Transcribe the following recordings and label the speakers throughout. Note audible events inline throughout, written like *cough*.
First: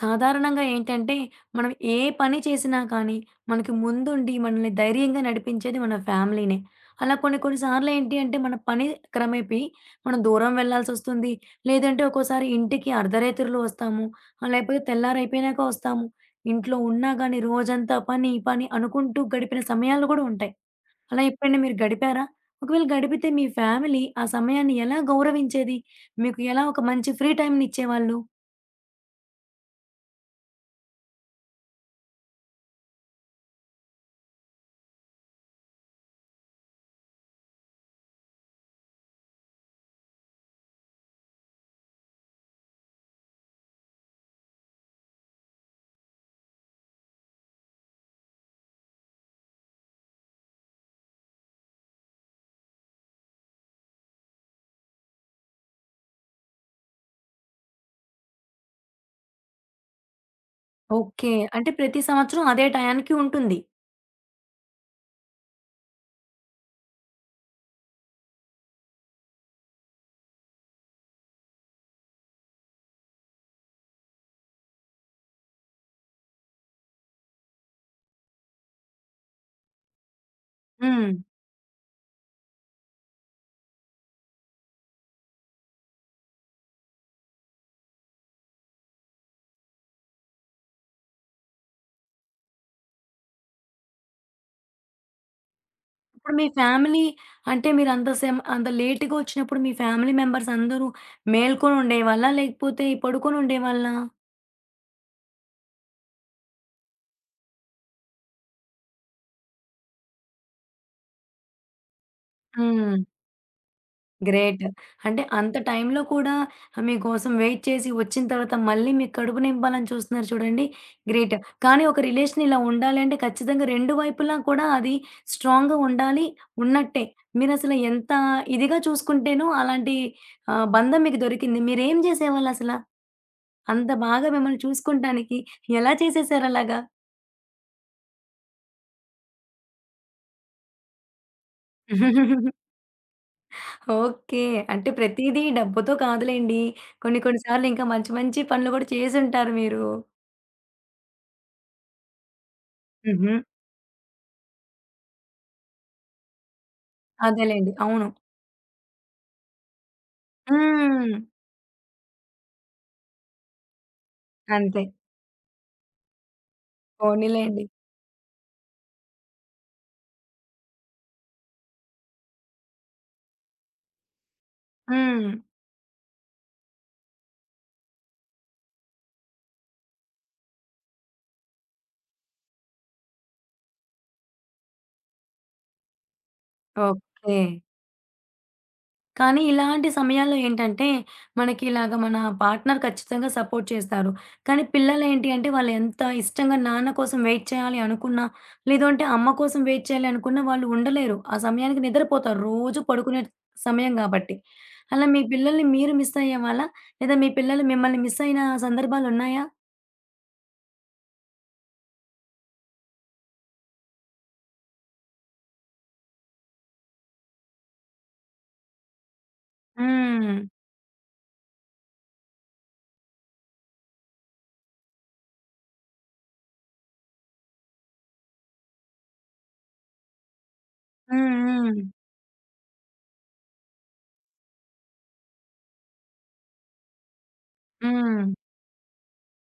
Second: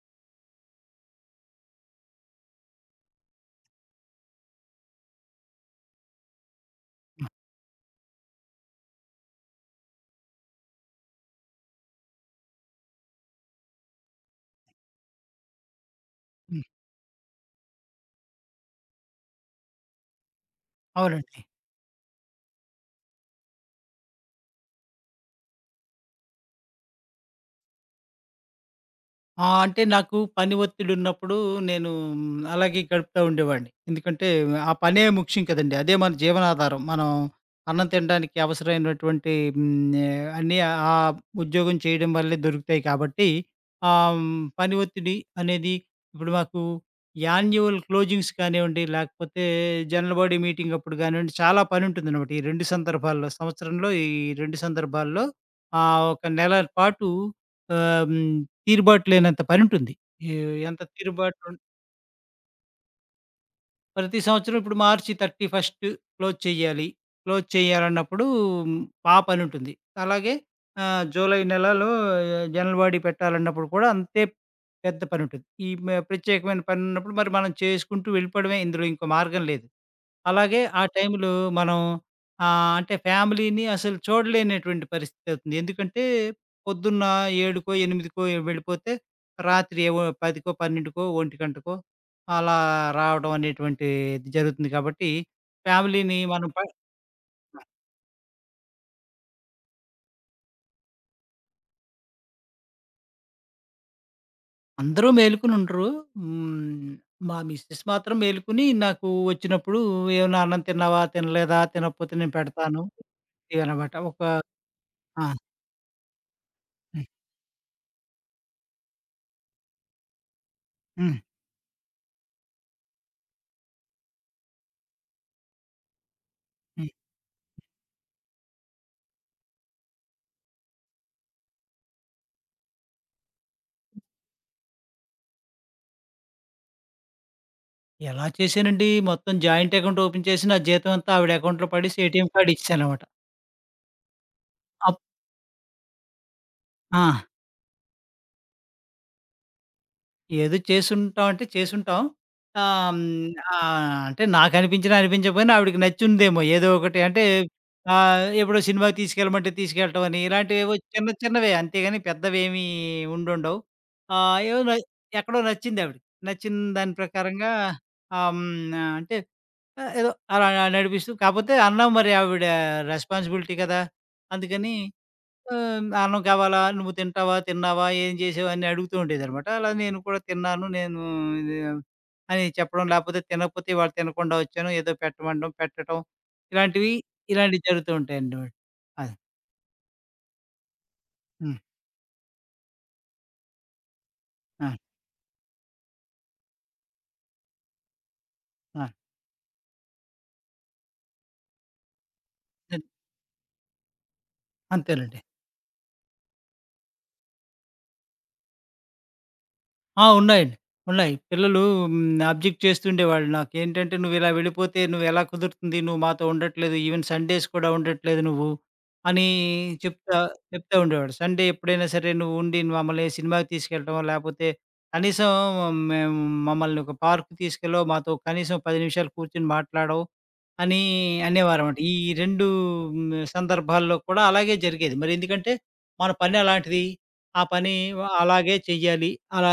Speaker 1: సాధారణంగా ఏంటంటే, మనం ఏ పని చేసినా కానీ, మనకి ముందుండి మనల్ని ధైర్యంగా నడిపించేది మన ఫ్యామిలీనే. అలా కొన్ని కొన్ని సార్లు ఏంటి అంటే, మన పని క్రమేపి మనం దూరం వెళ్ళాల్సొస్తుంది. లేదంటే ఒక్కోసారి ఇంటికి అర్ధరాత్రులు వస్తాము. లేకపోతే తెల్లారైపోయినాక వస్తాము.
Speaker 2: హ్మ్.
Speaker 1: ఇంట్లో ఉన్నా గానీ రోజంతా పని, పని అనుకుంటూ గడిపిన సమయాలు గూడా ఉంటాయి. అలా
Speaker 2: అవునండి.
Speaker 1: ఎప్పుడైనా మీరు గడిపారా? ఒకవేళ గడిపితే మీ ఫ్యామిలీ ఆ సమయాన్ని ఎలా గౌరవించేది? మీకు ఎలా ఒక మంచి ఫ్రీ టైమ్‌ని ఇచ్చేవాళ్ళు?
Speaker 2: ఆ! అంటే నాకు పని ఒత్తిడున్నప్పుడు నేను అలాగే గడుపుతా ఉండేవాడిని. ఎందుకంటే ఆ పనే ముఖ్యం కదండీ. అదే మన జీవనాధారం. మనం అన్నం తినడానికి అవసరమైనటువంటి అన్నీ ఆ ఉద్యోగం చేయడం వల్లే దొరుకుతాయి కాబట్టి పని ఒత్తిడి అనేది ఇప్పుడు మాకు యాన్యువల్ క్లోజింగ్స్ కానివ్వండి, లేకపోతే జనరల్ బాడీ మీటింగ్ అప్పుడు కానివ్వండి, చాలా పనుంటుందనమాట. ఈ 2 సందర్భాల్లో సంవత్సరంలో ఈ 2 సందర్భాల్లో ఒక నెల పాటు ఆహ్, హ్మ్ తీరుబాటు లేనంత పనుంటుంది. ఏ ఎంత
Speaker 1: ఓకే.
Speaker 2: తీరుబాటు
Speaker 1: అంటే ప్రతి సంవత్సరం అదే టయానికి ఉంటుంది.
Speaker 2: ప్రతి సంవత్సరం ఇప్పుడు మార్చి 31 క్లోజ్ చేయాలి. క్లోజ్ చేయాలన్నప్పుడు ఆ పనుంటుంది. అలాగే జూలై నెలలో జనరల్ బాడీ పెట్టాలన్నప్పుడు కూడా అంతే పెద్ద పనుంటుంది. ఈ మ ప్రత్యేకమైన పనున్నప్పుడు మరి మనం చేసుకుంటూ వెళ్ళిపోవడమే. ఇందులో ఇంకో మార్గం లేదు. అలాగే ఆ
Speaker 1: హ్మ్.
Speaker 2: టైంలో మనం అంటే ఫ్యామిలీని అసలు చూడలేనటువంటి పరిస్థితవుతుంది. ఎందుకంటే పొద్దున్న 7కో, 8కో వెళ్ళిపోతే రాత్రి ఏవో 10కో, 12కో, 1 గంటకో అలా రావడం అనేటువంటిది జరుగుతుంది కాబట్టి, ఫ్యామిలీని
Speaker 1: ఇప్పుడు మీ
Speaker 2: మనం ప
Speaker 1: ఫ్యామిలీ అంటే మీరంత సేమ్ అంత లేట్‌గా వచ్చినప్పుడు మీ ఫ్యామిలీ మెంబర్స్ అందరూ మేల్కొని ఉండేవాళ్ళా? లేకపోతే పడుకొని ఉండేవాళ్ళా?
Speaker 2: అందరూ మేలుకొని ఉండరు. హ్మ్. మా మిసెస్ మాత్రం మేలుకొని నాకు వచ్చినప్పుడు, "ఏమన్నా అన్నం తిన్నావా? తినలేదా? తినకపోతే నేను పెడతాను"
Speaker 1: హ్మ్.
Speaker 2: ఇవన్నమాట.
Speaker 1: గ్రేట్. అంటే
Speaker 2: ఆ!
Speaker 1: అంత టైంలో కూడా
Speaker 2: హ్మ్.
Speaker 1: మీకోసం వెయిట్ చేసి వచ్చిన తర్వాత మళ్ళీ మీ కడుపు నింపాలని చూస్తున్నారు చూడండి.
Speaker 2: హ్మ్.
Speaker 1: గ్రేట్. కానీ ఒక రిలేషన్ ఇలా ఉండాలి అంటే ఖచ్చితంగా 2 వైపులా కూడా అది స్ట్రాంగ్‌గా ఉండాలి
Speaker 2: హ్మ్.
Speaker 1: ఉన్నట్టే. మీరసలు ఎంత ఇదిగా చూసుకుంటేనో అలాంటి బంధం మీకు దొరికింది. మీరేం చేసేవాళ్ళసల? అంత బాగా మిమ్మల్ని చూసుకుంటానికి ఎలా చేసేసారు అలాగా?
Speaker 2: ఎలా చేశానండి, మొత్తం జాయింట్ అకౌంట్ ఓపెన్ చేసి, నా జీతం అంతా ఆవిడ అకౌంట్‌లో పడేసి ఏటీఎం కార్డ్ ఇచ్చేసాననమాట.
Speaker 1: ఓకే. అంటే
Speaker 2: అప్
Speaker 1: ప్రతీదీ డబ్బుతో కాదులెండి.
Speaker 2: ఆ!
Speaker 1: కొన్ని కొన్ని సార్లు ఇంకా మంచి మంచి పనులు కూడా చేసుంటారు మీరు.
Speaker 2: ఏదో చేసుంటాం అంటే చేసుంటాం. ఆహ్, హ్మ్,
Speaker 1: హుహు.
Speaker 2: అంటే నాకనిపించినా, అనిపించకపోయినా ఆవిడకి నచ్చుందేమో ఏదో ఒకటి. అంటే
Speaker 1: అదేలెండి. అవును.
Speaker 2: ఎప్పుడో సినిమాకి తీసుకెళ్ళమంటే తీసుకెళ్ళటం అని ఇలాంటివేవో చిన్న
Speaker 1: హ్మ్.
Speaker 2: చిన్నవే అంతేగాని పెద్దవేమీ ఉండుండవు. ఆహ్, ఏవో న
Speaker 1: అంతే.
Speaker 2: ఎక్కడో నచ్చిందావిడకి. నచ్చిన దాని ప్రకారంగా
Speaker 1: పోనీలెండి.
Speaker 2: ఆహ్, హ్మ్, అంటే ఏదో అలా నడిపిస్తూ కాపోతే అన్నాం, మరి ఆవిడ రెస్పాన్సిబిలిటీ కదా! అందుకని
Speaker 1: హ్మ్.
Speaker 2: అన్నం కావాలా? నువ్వు తింటావా? తిన్నావా? ఏం చేసావు? అని అడుగుతూ ఉండేదనమాట. అలా నేను కూడా తిన్నాను, నేను ఇది అని చెప్పడం, లేకపోతే తినకపోతే ఇవాళ తినకుండా వచ్చాను, ఏదో పెట్టమనడం, పెట్టటం, ఇలాంటివి,
Speaker 1: ఓకే.
Speaker 2: ఇలాంటివి జరుగుతూ ఉంటాయండి. అది.
Speaker 1: కానీ ఇలాంటి సమయాల్లో ఏంటంటే,
Speaker 2: హ్మ్.
Speaker 1: మనకి ఇలాగ మన పార్ట్నర్ ఖచ్చితంగా సపోర్ట్ చేస్తారు. కానీ
Speaker 2: ఆ!
Speaker 1: పిల్లలేంటి అంటే, వాళ్ళు ఎంత ఇష్టంగా నాన్న కోసం వెయిట్ చేయాలి అనుకున్నా,
Speaker 2: ఆ!
Speaker 1: లేదంటే అమ్మ కోసం వెయిట్ చేయాలి అనుకున్నా వాళ్ళు ఉండలేరు. ఆ సమయానికి నిద్రపోతారు. రోజు పడుకునే సమయం గాబట్టి. అలా మీ
Speaker 2: అంతేనండి.
Speaker 1: పిల్లల్ని మీరు మిస్ అయ్యేవాళ్ళా? లేదా మీ పిల్లలు మిమ్మల్ని మిస్ అయిన సందర్భాలున్నాయా?
Speaker 2: ఆ! ఉన్నాయండి. ఉన్నాయి. పిల్లలు అబ్జెక్ట్ చేస్తుండేవాళ్ళు. నాకేంటంటే, "నువ్విలా వెళ్ళిపోతే నువ్వెలా కుదురుతుంది? నువ్వు మాతో ఉండట్లేదు. ఈవెన్ సండేస్ కూడా ఉండట్లేదు నువ్వు" అని చెప్తా
Speaker 1: హ్మ్.
Speaker 2: చెప్తా ఉండేవాడు. సండే ఎప్పుడైనా సరే, "నువ్వు ఉండి మమ్మల్ని ఏ సినిమాకి తీసుకెళ్ళటమో, లేపోతే కనీసం మేము మమ్మల్ని ఒక పార్క్‌కి తీసుకెళ్ళో, మాతో కనీసం 10 నిమిషాలు కూర్చొని మాట్లాడవు" అని
Speaker 1: హ్మ్.
Speaker 2: అనేవారనమాట.
Speaker 1: హ్మ్.
Speaker 2: ఈ 2 సందర్భాల్లో కూడా అలాగే జరిగేది. మరెందుకంటే, మన పని అలాంటిది. ఆ పని
Speaker 1: హ్మ్.
Speaker 2: అలాగే చెయ్యాలి. అలా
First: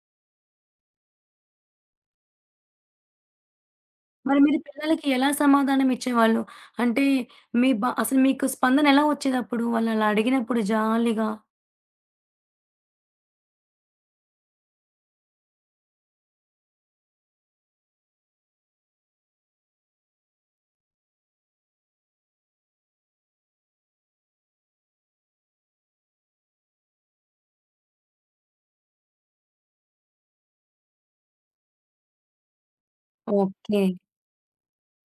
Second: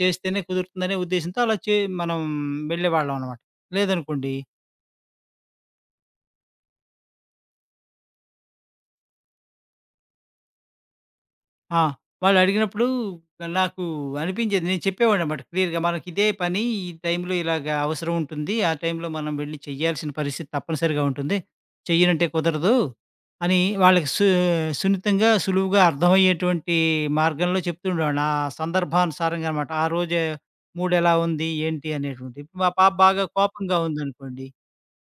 Speaker 2: చేస్తేనే కుదురుతుందనే ఉద్దేశ్యంతో అలా చే మనం వెళ్ళేవాళ్ళం అనమాట. లేదనుకోండి.
Speaker 1: మరి మీరు పిల్లలకి ఎలా సమాధానం ఇచ్చేవాళ్ళు? అంటే మీ బ అసలు మీకు స్పందన ఎలా వచ్చేదప్పుడు? వాళ్ళలా అడిగినప్పుడు జాలీగా?
Speaker 2: ఆ! వాళ్ళడిగినప్పుడు నాకు అనిపించేది. నేను చెప్పేవాడినన్నమాట క్లియర్‌గా. మనకిదే పని, ఈ టైంలో ఇలాగ అవసరం ఉంటుంది. ఆ టైంలో మనం వెళ్లి చేయాల్సిన పరిస్థితి తప్పనిసరిగా ఉంటుంది. చెయ్యనంటే కుదరదు అని వాళ్ళకి సున్నితంగా, సులువుగా అర్థమయ్యేటువంటి మార్గంలో చెప్తుండేవాడిని. ఆ సందర్భానుసారంగా అన్నమాట. ఆ రోజే మూడెలా ఉంది? ఏంటి? అనేటువంటిది. ఇప్పుడు మా పాప బాగా కోపంగా
Speaker 1: ఓకే.
Speaker 2: ఉందనుకోండి.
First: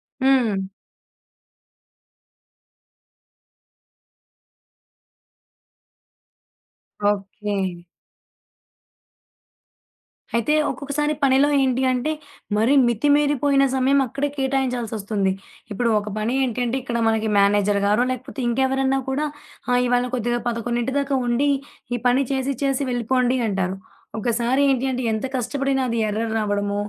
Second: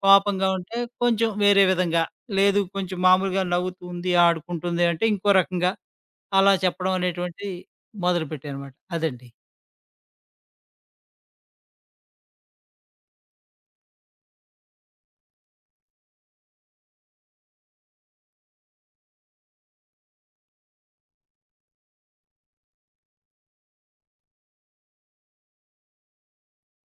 Speaker 2: కోపంగా
Speaker 1: హ్మ్.
Speaker 2: ఉంటే కొంచెం వేరే విధంగా, లేదు కొంచెం మామూలుగా నవ్వుతూ ఉంది, ఆడుకుంటుంది అంటే ఇంకో రకంగా. అలా చెప్పడం అనేటువంటిది
Speaker 1: ఓకే.
Speaker 2: మొదలుపెట్టానమాట. అదండి.
Speaker 1: అయితే ఒక్కొక్కసారి పనిలో ఏంటి అంటే, మరి మితిమీరిపోయిన సమయం అక్కడే కేటాయించాల్సొస్తుంది. ఇప్పుడు ఒక పని ఏంటంటే, ఇక్కడ మనకి మేనేజర్ గారో, లేకపోతే ఇంకెవరన్నా కూడా ఇవాళ కొద్దిగా 11 దాకా ఉండి, ఈ పని చేసి, చేసి వెళ్ళిపోండి అంటారు. ఒకసారి ఏంటి అంటే, ఎంత కష్టపడినా అది ఎర్రర్ రావడమో,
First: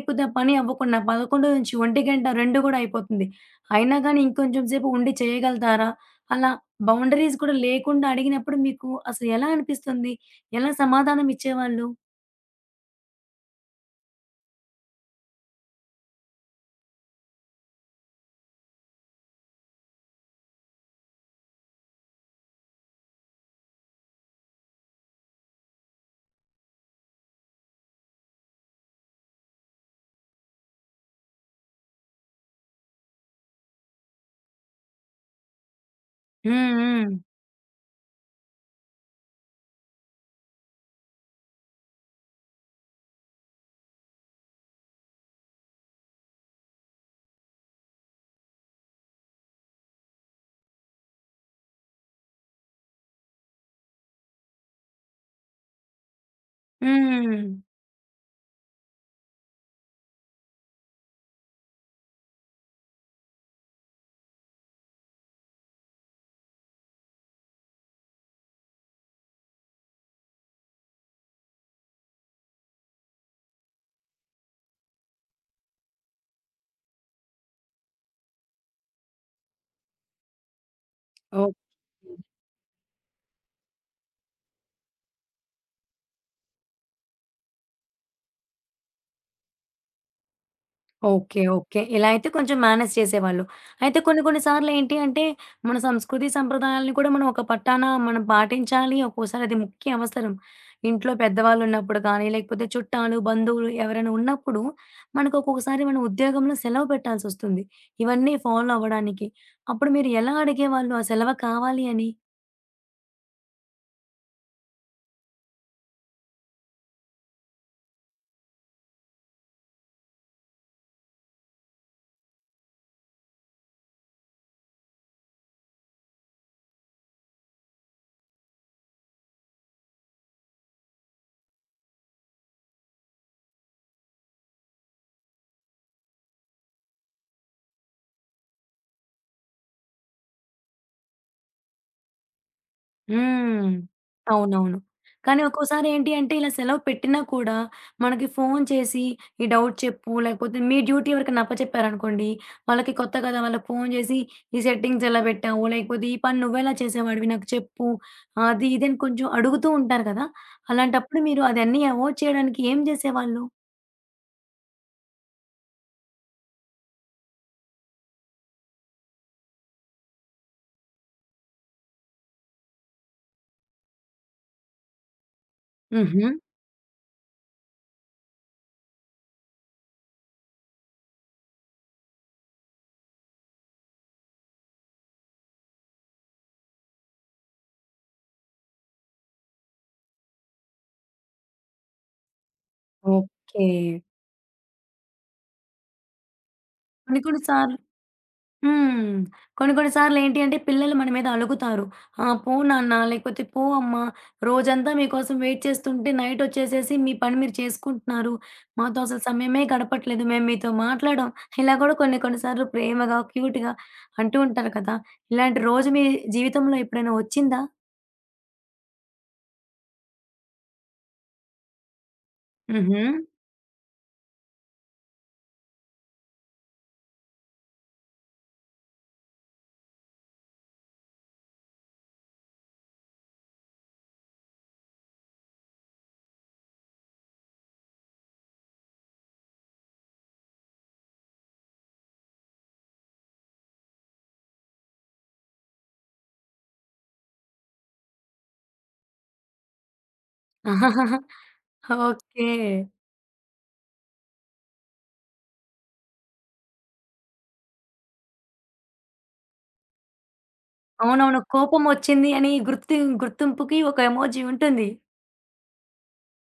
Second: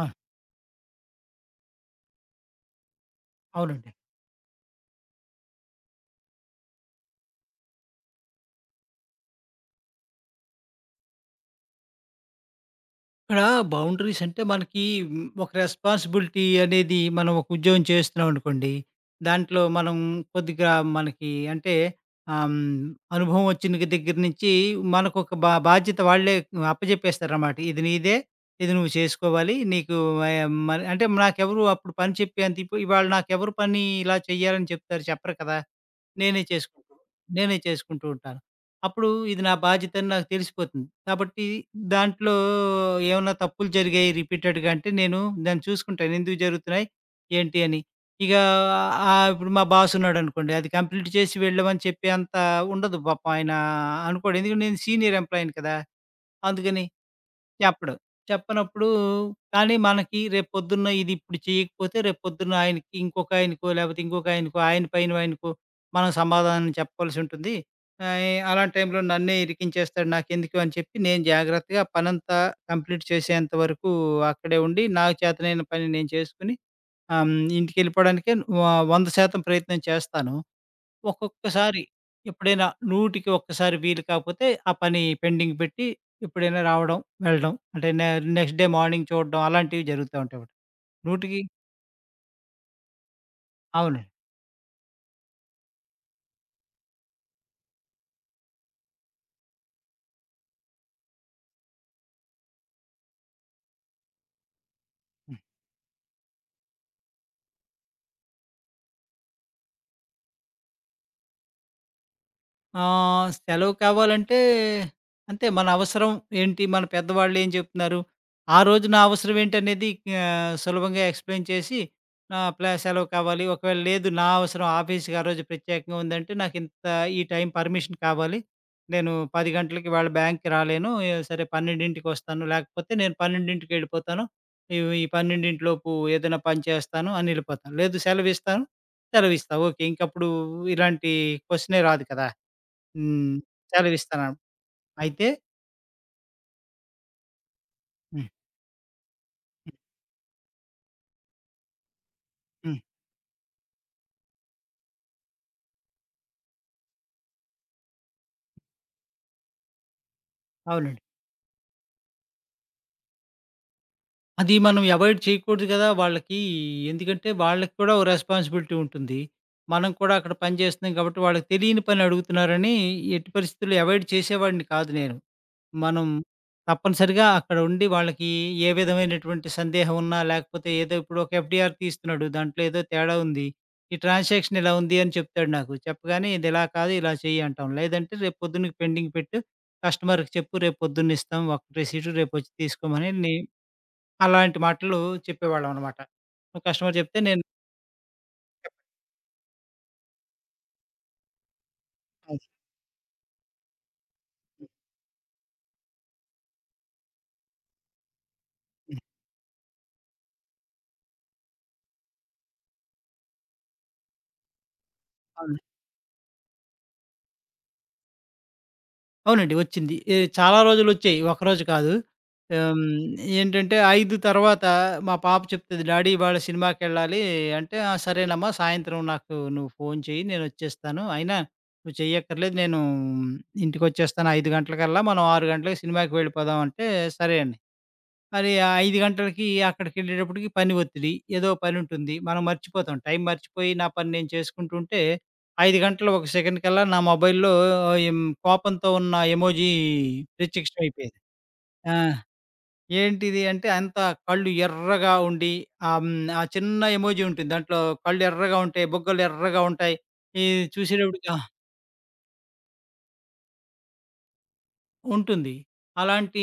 Speaker 2: ఆ!
Speaker 1: ఆ పని అవ్వకుండా 11-1 2 కూడా అయిపోతుంది.
Speaker 2: అవునండి.
Speaker 1: అయినా గానీ ఇంకొంచెం సేపు ఉండి చేయగలుగుతారా? అలా బౌండరీస్ కూడా లేకుండా అడిగినప్పుడు మీకు అసలు ఎలా అనిపిస్తుంది? ఎలా సమాధానం ఇచ్చేవాళ్ళు?
Speaker 2: ఇక్కడ బౌండరీస్ అంటే మనకి ఒక రెస్పాన్సిబిలిటీ అనేది, మనం ఒక ఉద్యోగం చేస్తున్నాం అనుకోండి. దాంట్లో మనం కొద్దిగా మనకి అంటే ఆహ్, హ్మ్, అనుభవం వచ్చిన దగ్గర నుంచి మనకొక బాధ్యత వాళ్ళే అప్పజెప్పేస్తారనమాట. ఇది నీదే, ఇది నువ్వు చేసుకోవాలి. నీకు ఆహ్, మరి అంటే నాకెవరు అప్పుడు పని చెప్పేంత ఇప్ ఇవాళ నాకెవరు పని ఇలా చేయాలని చెప్తారు? చెప్పరు కదా! నేనే
Speaker 1: హ్మ్.
Speaker 2: చేసుకుంటూ
Speaker 1: హ్మ్.
Speaker 2: నేనే చేసుకుంటూ ఉంటాను. అప్పుడు ఇది నా బాధ్యత అని నాకు తెలిసిపోతుంది. కాబట్టి దాంట్లో ఏమన్నా తప్పులు జరిగాయి రిపీటెడ్‌గా అంటే, నేను దాన్ని చూసుకుంటాను, ఎందుకు జరుగుతున్నాయి? ఏంటి అని. ఇక ఇప్పుడు మా బాస్ ఉన్నాడనుకోండి, అది కంప్లీట్ చేసి వెళ్ళమని చెప్పే అంత ఉండదు పాపం, ఆయన అనుకోడు. ఎందుకంటే నేను సీనియర్ ఎంప్లాయీని కదా! అందుకని
Speaker 1: హ్మ్.
Speaker 2: చెప్పడు. చెప్పనప్పుడు కానీ మనకి రేపొద్దున్న ఇది ఇప్పుడు చేయకపోతే, రేపొద్దున్న ఆయనకి, ఇంకొకాయనకో, లేపోతే ఇంకొకాయనకో, ఆయన పైన ఆయనకో మనం సమాధానం చెప్పవలసుంటుంది. అలాంటి టైంలో నన్నే ఇరికించేస్తాడు నాకెందుకు అని చెప్పి, నేను జాగ్రత్తగా పనంతా కంప్లీట్ చేసేంత వరకు అక్కడే ఉండి, నాకు చేతనైన పని నేను చేసుకొని ఆహ్, హ్మ్. ఇంటికెళ్ళిపోవడానికే వ 100% ప్రయత్నం చేస్తాను.
Speaker 1: ఓకే.
Speaker 2: ఒక్కొక్కసారి ఎప్పుడైనా నూటికి ఒక్కసారి వీలు కాకపోతే ఆ పని పెండింగ్ పెట్టి ఎప్పుడైనా రావడం, వెళ్ళడం. అంటే నెక్స్ట్ డే మార్నింగ్ చూడడం, అలాంటివి జరుగుతా ఉంటాయన్నమాట. నూటికి
Speaker 1: ఓకే. ఓకే. ఇలా అయితే కొంచెం మేనేజ్ చేసేవాళ్ళు. అయితే
Speaker 2: అవును.
Speaker 1: కొన్ని కొన్ని సార్లేంటి అంటే, మన సంస్కృతి సంప్రదాయాలను కూడా మనం ఒక పట్టాన మనం పాటించాలి. ఒక్కోసారి అది ముఖ్య అవసరం. ఇంట్లో పెద్దవాళ్ళున్నప్పుడు కానీ, లేకపోతే చుట్టాలు, బంధువులు ఎవరైనా ఉన్నప్పుడు, మనకు ఒక్కొక్కసారి మన ఉద్యోగంలో సెలవు పెట్టాల్సొస్తుంది. ఇవన్నీ ఫాలో అవ్వడానికి. అప్పుడు మీరు ఎలా అడిగేవాళ్ళు? ఆ సెలవు కావాలి అని?
Speaker 2: సెలవు కావాలంటే అంతే, మన అవసరం ఏంటి? మన పెద్దవాళ్ళు ఏం చెప్తున్నారు? ఆ రోజు నా అవసరం ఏంటనేది సులభంగా ఎక్స్‌ప్లెయిన్ చేసి, ఆహ్, ప్లా సెలవు కావాలి. ఒకవేళ లేదు, నా అవసరం ఆఫీస్‌కి ఆ రోజు ప్రత్యేకంగా ఉందంటే, నాకింత ఈ టైం పర్మిషన్ కావాలి. నేను 10 గంటలకి ఇవాళ బ్యాంక్‌కి రాలేను. సరే 12కి, లేకపోతే నేను 12కెళ్ళిపోతాను. ఈ 12 లోపు ఏదైనా పని చేస్తాను అని ఎళ్ళిపోతాను. లేదు సెలవిస్తాను, ఓకే. ఇంకప్పుడు ఇలాంటి క్వెషనే రాదు కదా! హ్మ్.
Speaker 1: హ్మ్.
Speaker 2: సెలవిస్తాను.
Speaker 1: అవునవును.
Speaker 2: అయితే
Speaker 1: కానీ ఒక్కోసారి ఏంటి అంటే ఇలా సెలవు పెట్టినా కూడా మనకి
Speaker 2: హ్మ్.
Speaker 1: ఫోను చేసి ఈ
Speaker 2: హ్మ్.
Speaker 1: డౌట్ చెప్పు లేకపోతే మీ డ్యూటీ ఎవరికైనా అప్పచెప్పారనుకోండి,
Speaker 2: హ్మ్.
Speaker 1: వాళ్ళకి కొత్త కదా! వాళ్ళకి ఫోను చేసి ఈ సెట్టింగ్స్ ఎలా పెట్టావు? లేకపోతే ఈ పని నువ్వెలా చేసేవాడివి నాకు చెప్పు. అది ఇది అని కొంచెం అడుగుతూ ఉంటారు కదా!
Speaker 2: అవునండి.
Speaker 1: అలాంటప్పుడు మీరు అదన్నీ అవాయిడ్ చేయడానికి ఏం చేసేవాళ్ళు?
Speaker 2: అది మనం అవాయిడ్ చేయకూడదు గదా! వాళ్ళకి, ఎందుకంటే వాళ్ళకి కూడా ఓ రెస్పాన్సిబిలిటీ ఉంటుంది. మనం కూడా అక్కడ పని చేస్తున్నాం కాబట్టి, వాళ్ళకి తెలియని పని అడుగుతున్నారని ఎట్టి పరిస్థితుల్లో అవాయిడ్ చేసేవాడిని కాదు నేను. మనం
Speaker 1: హుహు.
Speaker 2: తప్పనిసరిగా అక్కడ ఉండి వాళ్ళకి ఏ విధమైనటువంటి సందేహం ఉన్నా, లేకపోతే ఏదో ఇప్పుడు ఒక ఎఫ్‌డిఆర్ తీస్తున్నాడు, దాంట్లో ఏదో తేడా ఉంది, ఈ ట్రాన్సాక్షన్ ఇలా ఉంది అని చెప్తాడు నాకు. చెప్పగానే ఇది ఇలా కాదు, ఇలా చెయ్యి అంటాం. లేదంటే రేపు పొద్దున్నకి పెండింగ్ పెట్టు. కస్టమర్‌కి చెప్పు, రేపు పొద్దున్న ఇస్తాం. ఒక రిసీటు రేపొచ్చి తీసుకోమని
Speaker 1: ఓకే.
Speaker 2: అలాంటి మాటలు చెప్పేవాళ్ళం అనమాట. కస్టమర్ చెప్తే
Speaker 1: కొన్ని కొన్ని
Speaker 2: నేను
Speaker 1: సార్లు హ్మ్. కొన్ని కొన్ని సార్లేంటి అంటే పిల్లలు మన మీద అలుగుతారు. ఆ!
Speaker 2: అది.
Speaker 1: పో నాన్న లేకపోతే పో అమ్మ రోజంతా మీకోసం వెయిట్ చేస్తుంటే నైటొచ్చేసేసి మీ పని మీరు చేసుకుంటున్నారు.
Speaker 2: హ్మ్.
Speaker 1: మాతో అసలు సమయమే గడపట్లేదు. మేము మీతో మాట్లాడం. ఇలా కూడా కొన్ని కొన్ని సార్లు ప్రేమగా, క్యూట్‌గా అంటూ ఉంటారు కదా!
Speaker 2: అవును.
Speaker 1: ఇలాంటి రోజు మీ జీవితంలో ఎప్పుడైనా వచ్చిందా?
Speaker 2: అవునండి. వచ్చింది. చాలా రోజులొచ్చాయి. ఒకరోజు కాదు. హ్మ్.
Speaker 1: హుహు.
Speaker 2: ఏంటంటే, 5 తర్వాత మా పాప చెప్తది, "డాడీ ఇవాళ సినిమాకెళ్ళాలి" అంటే, "ఆ! సరేనమ్మా, సాయంత్రం నాకు నువ్వు ఫోను చెయ్యి, నేనొచ్చేస్తాను. అయినా నువ్వు చెయ్యక్కర్లేదు. నేను ఇంటికొచ్చేస్తాను 5 గంటలకల్లా. మనం 6 గంటలకి సినిమాకి వెళ్ళిపోదాం" అంటే, "సరే" మరి ఆ 5 గంటలకి అక్కడికెళ్ళేటప్పటికి పని ఒత్తిడి. ఏదో పనుంటుంది. మనం మర్చిపోతాం. టైం మర్చిపోయి నా పని నేను చేసుకుంటుంటే, 5 గంటలు ఒక సెకండ్ కల్లా నా మొబైల్‌లో ఎం కోపంతో ఉన్న ఎమోజీ ప్రత్యక్షం అయిపోయేది.
Speaker 1: *laughs*
Speaker 2: ఆ!
Speaker 1: ఓకే.
Speaker 2: ఏంటిది అంటే, అంతా కళ్ళు ఎర్రగా ఉండి ఆహ్, హ్మ్. ఆ చిన్న ఎమోజీ ఉంటుంది. దాంట్లో కళ్ళు ఎర్రగా ఉంటాయి. బుగ్గలు ఎర్రగా ఉంటాయి. ఇది చూసేటప్పటికి
Speaker 1: అవునవును. కోపమొచ్చింది అని గుర్తింపుకి ఒక ఎమోజి ఉంటుంది.
Speaker 2: ఉంటుంది. అలాంటి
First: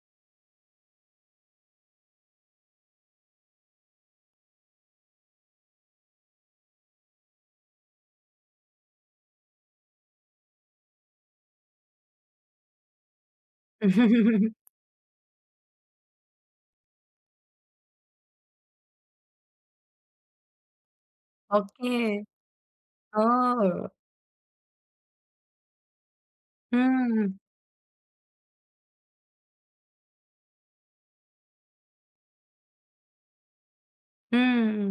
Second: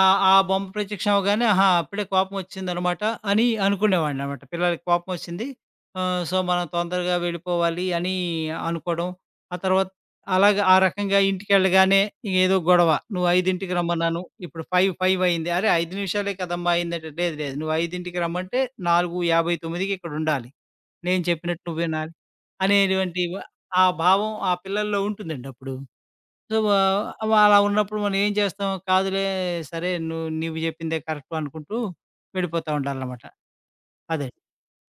Speaker 2: ఆ బొమ్మ ప్రత్యక్షం అవ్వగానే, ఆహా! అప్పుడే కోపం ఒచ్చిందనమాట అని అనుకునేవాడిననమాట. పిల్లలకి కోపం ఒచ్చింది. సో, మనం తొందరగా వెళ్ళిపోవాలి అని అనుకోవడం. ఆ తర్వాత అలాగా, ఆ రకంగా ఇంటికెళ్ళగానే ఏదో గొడవ. "నువ్వు 5కి రమ్మన్నాను.
Speaker 1: *laughs*
Speaker 2: ఇప్పుడు 5, 5 అయింది." "అరే! 5 నిమిషాలే కదమ్మా అయిందంటే." "లేదు లేదు. నువ్వు 5కి రమ్మంటే 4:59కి ఇక్కడుండాలి. నేను చెప్పినట్టు నువ్వు
Speaker 1: ఓకే.
Speaker 2: వినాలి." అనేటువంటి వ
Speaker 1: ఓహ్!
Speaker 2: ఆ భావం ఆ పిల్లల్లో ఉంటుందండి అప్పుడు.
Speaker 1: హ్మ్.
Speaker 2: అలా ఉన్నప్పుడు మనం ఏం చేస్తాం? సరే నువ్వు నువ్వు చెప్పిందే కరెక్ట్ అనుకుంటూ వెళ్ళిపోతా ఉండాలనమాట. అదే.
Speaker 1: హ్మ్.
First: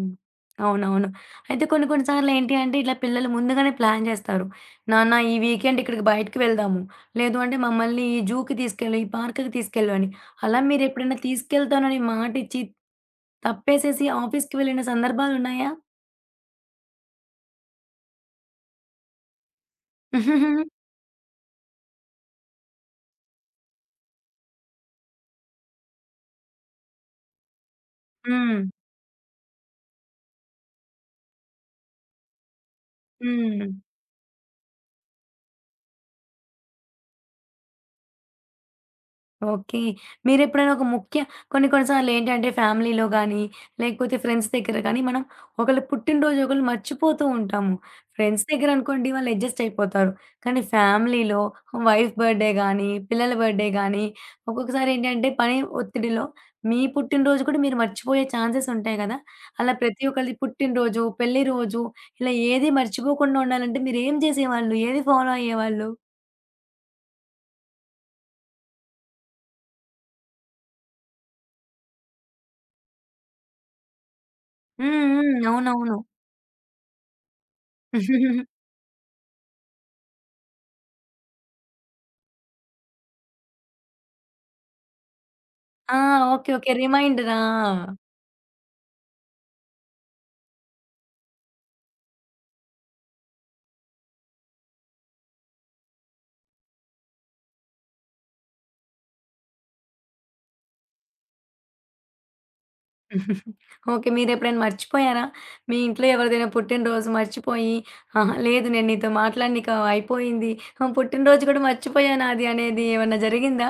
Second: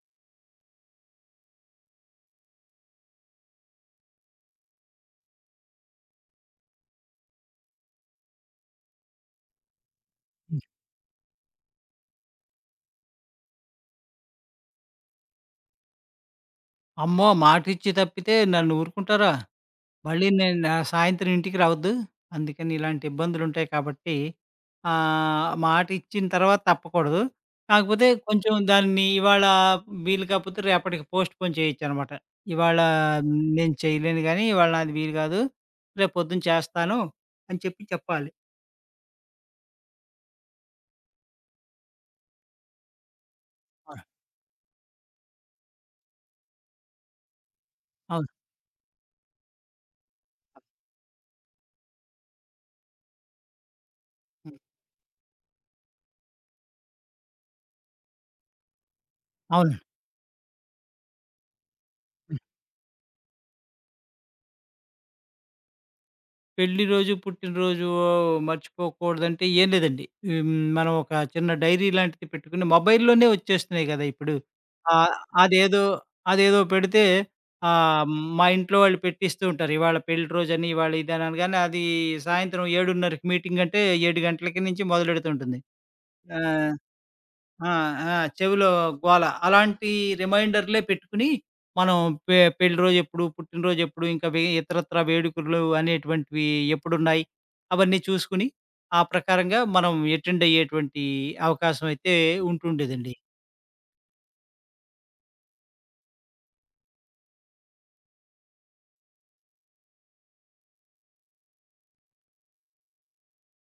Speaker 1: అవునవును. అయితే కొన్ని కొన్ని సార్లు ఏంటి అంటే ఇట్లా పిల్లలు ముందుగానే ప్లాన్ జేస్తారు. నాన్న ఈ వీకెండ్ ఇక్కడికి బయటికి వెళ్దాము. లేదు అంటే మమ్మల్ని ఈ జూకి తీసుకెళ్ళు, ఈ పార్క్‌కి తీసుకెళ్ళు అని. అలా మీరెప్పుడైనా తీసుకెళ్తానని మాటిచ్చి తప్పేసేసి ఆఫీస్‌కి వెళ్ళిన సందర్భాలున్నాయా?
Speaker 2: అమ్మో! మాటిచ్చి తప్పితే నన్ను ఊరుకుంటారా? మళ్ళీ నేను నా
Speaker 1: *laughs*
Speaker 2: సాయంత్రం ఇంటికి రావద్దు. అందుకని ఇలాంటి ఇబ్బందులుంటాయి కాబట్టి మాటిచ్చిన తర్వాత తప్పకూడదు. కాకపోతే కొంచెం
Speaker 1: హ్మ్.
Speaker 2: దాన్ని ఇవాళ వీలు కాకపోతే రేపటికి పోస్ట్‌పోన్ చేయొచ్చనమాట. ఇవాళ
Speaker 1: హ్మ్.
Speaker 2: నేను చేయలేను గానీ, ఇవాళ నాది వీలు కాదు. రేపు పొద్దున చేస్తాను అని చెప్పి చెప్పాలి.
Speaker 1: ఓకే. మీరెప్పుడైనా ఒక ముఖ్య కొన్ని కొన్ని సార్లేంటంటే ఫ్యామిలీలో గానీ, లేకపోతే ఫ్రెండ్స్ దగ్గర గానీ, మనం ఒకళ్ళ పుట్టినరోజు ఒకళ్ళు మర్చిపోతూ ఉంటాము.
Speaker 2: ఆ!
Speaker 1: ఫ్రెండ్స్ దగ్గరనుకోండి వాళ్ళు అడ్జస్ట్ అయిపోతారు. కానీ ఫ్యామిలీలో వైఫ్ బర్త్‌డే గానీ, పిల్లల బర్త్‌డే గానీ,
Speaker 2: హ్మ్.
Speaker 1: ఒక్కొక్కసారేంటంటే పని ఒత్తిడిలో మీ పుట్టినరోజు కూడా మీరు మర్చిపోయే ఛాన్సెస్ ఉంటాయి గదా! అలా
Speaker 2: అవును.
Speaker 1: ప్రతి ఒక్కళ్ళది పుట్టినరోజు, పెళ్లి రోజు ఇలా
Speaker 2: హ్మ్.
Speaker 1: ఏది మర్చిపోకుండా ఉండాలంటే మీరేం జేసేవాళ్ళు? ఏది ఫాలో అయ్యేవాళ్ళు?
Speaker 2: పెళ్లి రోజు, పుట్టినరోజు మర్చిపోకూడదంటే ఏం లేదండి. హ్మ్. మనం ఒక చిన్న డైరీ లాంటిది పెట్టుకుని, మొబైల్‌లోనే వచ్చేస్తున్నాయి గదా ఇప్పుడు.
Speaker 1: హ్మ్.
Speaker 2: ఆహ్,
Speaker 1: హ్మ్.
Speaker 2: అదేదో
Speaker 1: అవునవును.
Speaker 2: అదేదో పెడితే, ఆహ్, మా ఇంట్లో వాళ్ళు పెట్టిస్తూ ఉంటారు. ఇవాళ పెళ్లి రోజని, ఇవాళ ఇదని అనగానే, అది సాయంత్రం 7:30కి మీటింగ్ అంటే 7 గంటలకి నుంచి మొదలెడుతుంటుంది.
Speaker 1: ఆ!
Speaker 2: ఆ!
Speaker 1: ఓకే. ఓకే. రిమైండరా?
Speaker 2: ఆ! ఆ! చెవిలో గోల. అలాంటి రిమైండర్‌లే పెట్టుకొని మనం పెళ్లి రోజెప్పుడు, పుట్టినరోజెప్పుడు, ఇంకా ఇతరత్రా వేడుకలు అనేటువంటివి ఎప్పుడున్నాయి, అవన్నీ చూసుకుని, ఆ ప్రకారంగా మనం అటెండ్ అయ్యేటువంటి అవకాశం అయితే ఉంటుండేదండి.
Speaker 1: ఓకే. మీరెప్పుడైనా మర్చిపోయారా? మీ ఇంట్లో ఎవరిదైనా పుట్టినరోజు మర్చిపోయి, "అహా! లేదు నేను నీతో మాట్లాడనిక అయిపోయింది. పుట్టినరోజు కూడా మర్చిపోయా నాది" అనేది ఏమన్నా జరిగిందా?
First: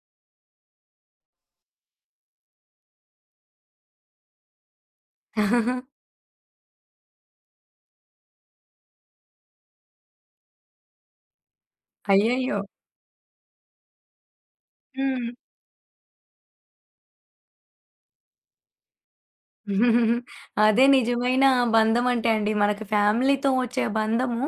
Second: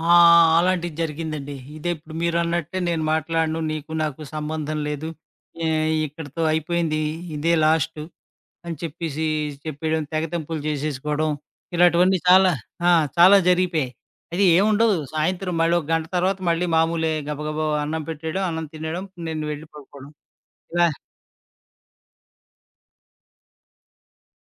Speaker 2: ఆ! అలాంటిది జరిగిందండి. ఇదే ఇప్పుడు మీరన్నట్టే, నేను మాట్లాడను, నీకు నాకు సంబంధం లేదు. ఏ ఇక్కడితో అయిపోయింది. ఇదే లాస్టు. అని చెప్పేసి చెప్పేయడం, తెగతెంపులు చేసేసుకోవడం, ఇలాంటివన్నీ చాలా
Speaker 1: అయ్యయ్యో!
Speaker 2: ఆ! చాలా జరిగిపోయాయి. అది ఏముండదు.
Speaker 1: హ్మ్.
Speaker 2: సాయంత్రం మళ్ళీ ఒక గంట తర్వాత మళ్ళీ మామూలే, గబగబా అన్నం పెట్టేయడం, అన్నం తినేయడం, నేను వెళ్ళి పడుకోవడం.
Speaker 1: *laughs* అదే
Speaker 2: ఇలా
Speaker 1: నిజమైన బంధం అంటే అండి. మనకి ఫ్యామిలీతో వచ్చే బంధము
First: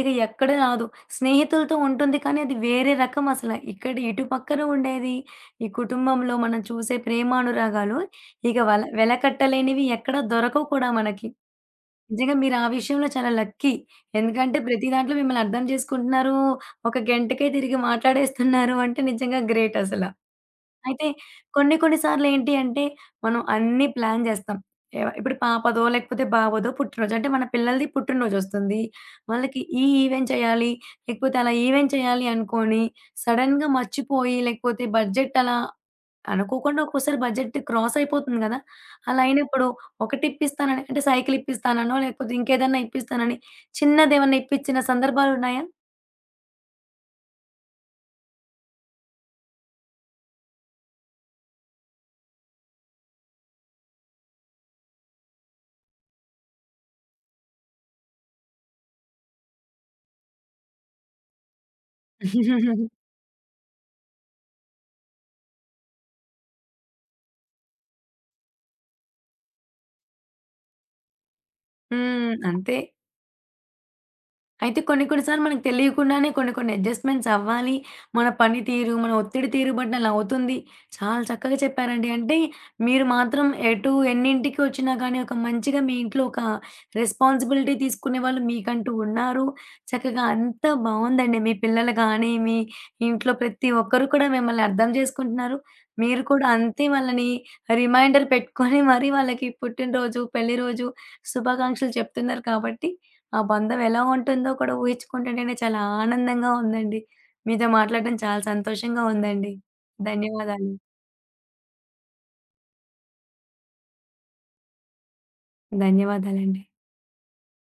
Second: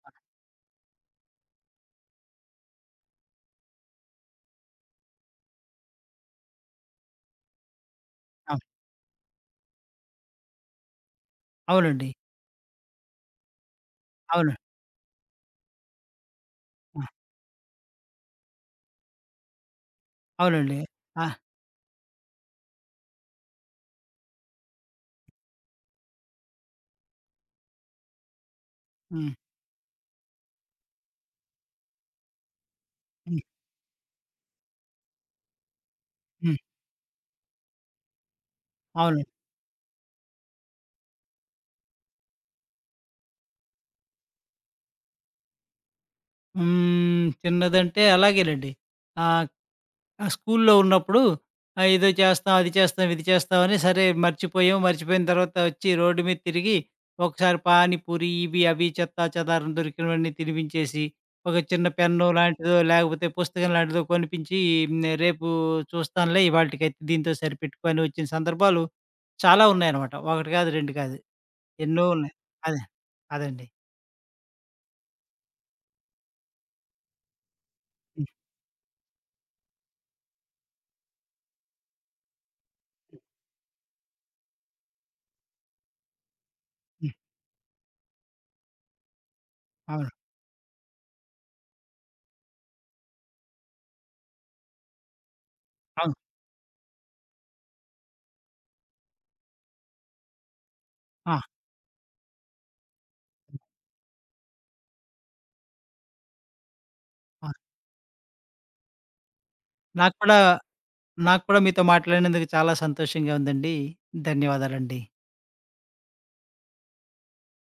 Speaker 1: ఇక ఎక్కడ రాదు. స్నేహితులతో ఉంటుంది కానీ అది వేరే రకం అసల. ఇక్కడ ఇటు పక్కన ఉండేది ఈ కుటుంబంలో మనం చూసే ప్రేమానురాగాలు ఇక
Speaker 2: అవ్
Speaker 1: వెలకట్టలేనివి ఎక్కడ దొరకవు కూడా మనకి.
Speaker 2: అవునండి.
Speaker 1: నిజంగా మీరు ఆ విషయంలో చాలా లక్కీ.
Speaker 2: అవును.
Speaker 1: ఎందుకంటే ప్రతి దాంట్లో మిమ్మల్ని అర్థం చేసుకుంటున్నారు. ఒక
Speaker 2: ఆ!
Speaker 1: గంటకే తిరిగి మాట్లాడేస్తున్నారు అంటే నిజంగా గ్రేట్ అసల.
Speaker 2: అవునండి.
Speaker 1: అయితే
Speaker 2: ఆ!
Speaker 1: కొన్ని కొన్ని సార్లేంటి అంటే, మనం అన్నీ ప్లాన్ జేస్తాం. ఎవ ఇప్పుడు పాపదో, లేకపోతే బాబోదో పుట్టినరోజు. అంటే మన పిల్లలది పుట్టినరోజొస్తుంది.
Speaker 2: హ్మ్.
Speaker 1: వాళ్ళకి ఈ ఈవెంట్ చేయాలి, లేకపోతే అలా ఈవెంట్ చేయాలి అనుకోని,
Speaker 2: హ్మ్.
Speaker 1: సడెన్‌గా మర్చిపోయి, లేకపోతే బడ్జెట్ అలా
Speaker 2: హ్మ్.
Speaker 1: అనుకోకుండా ఒక్కోసారి బడ్జెట్ క్రాస్ అయిపోతుంది గదా! అలా
Speaker 2: అవును.
Speaker 1: అయినప్పుడు ఒకటిప్పిస్తానని అంటే సైకిల్ ఇప్పిస్తాననో, లేకపోతే ఇంకేదన్నా ఇప్పిస్తానని చిన్నదేమన్నా ఇప్పించిన సందర్భాలున్నాయా?
Speaker 2: హ్మ్. చిన్నదంటే అలాగేనండి. ఆహ్ ఆ! స్కూల్లో ఉన్నప్పుడు ఏదో చేస్తాం, అది చేస్తాం, ఇది చేస్తాం అని సరే మర్చిపోయాం. మర్చిపోయిన తర్వాత వచ్చి, రోడ్డు మీద తిరిగి ఒకసారి పానీపూరి ఇవి, అవి చెత్తా చెదారం దొరికినవన్నీ తినిపించేసి, ఒక చిన్న పెన్ను లాంటిదో,
Speaker 1: హ్మ్. *laughs*
Speaker 2: లేకపోతే పుస్తకం లాంటిదో కొనిపించి, హ్మ్, రేపు చూస్తానులే, ఇవాల్టికైతే దీంతో సరిపెట్టుకో అని వచ్చిన సందర్భాలు చాలా ఉన్నాయన్నమాట. ఒకటి కాదు, రెండు కాదు, ఎన్నో ఉన్నాయి.
Speaker 1: అంతే.
Speaker 2: అదే. అదండి.
Speaker 1: అయితే కొన్ని కొన్ని సార్లు మనకు తెలియకుండానే కొన్ని కొన్ని అడ్జస్ట్‌మెంట్స్ అవ్వాలి. మన
Speaker 2: హ్మ్.
Speaker 1: పని తీరు, మన ఒత్తిడి తీరు బట్టి అలా అవుతుంది. చాలా చక్కగా చెప్పారండి. అంటే మీరు మాత్రం ఎటు ఎన్నింటికి వచ్చినా గానీ ఒక మంచిగా మీ ఇంట్లో ఒక
Speaker 2: హ్మ్.
Speaker 1: రెస్పాన్సిబిలిటీ తీసుకునే వాళ్ళు మీకంటూ ఉన్నారు.
Speaker 2: అవును.
Speaker 1: చక్కగా అంతా బావుందండి. మీ పిల్లలు గానీ, మీ ఇంట్లో ప్రతి ఒక్కరు కూడా మిమ్మల్ని అర్థం చేసుకుంటున్నారు.
Speaker 2: అవును.
Speaker 1: మీరు కూడా అంతే వాళ్ళని రిమైండర్ పెట్టుకొని మరీ వాళ్ళకి పుట్టినరోజు, పెళ్లి రోజు
Speaker 2: ఆ!
Speaker 1: శుభాకాంక్షలు చెప్తున్నారు కాబట్టి ఆ బంధం ఎలా ఉంటుందో కూడా ఊహించుకుంటుంటేనే చాలా ఆనందంగా ఉందండి.
Speaker 2: ఆ!
Speaker 1: మీతో మాట్లాడడం చాలా సంతోషంగా ఉందండి.
Speaker 2: నాకు కూడా
Speaker 1: ధన్యవాదాలు.
Speaker 2: నాకు కూడా మీతో మాట్లాడినందుకు చాలా సంతోషంగా ఉందండి. ధన్యవాదాలండి.
Speaker 1: ధన్యవాదాలండి.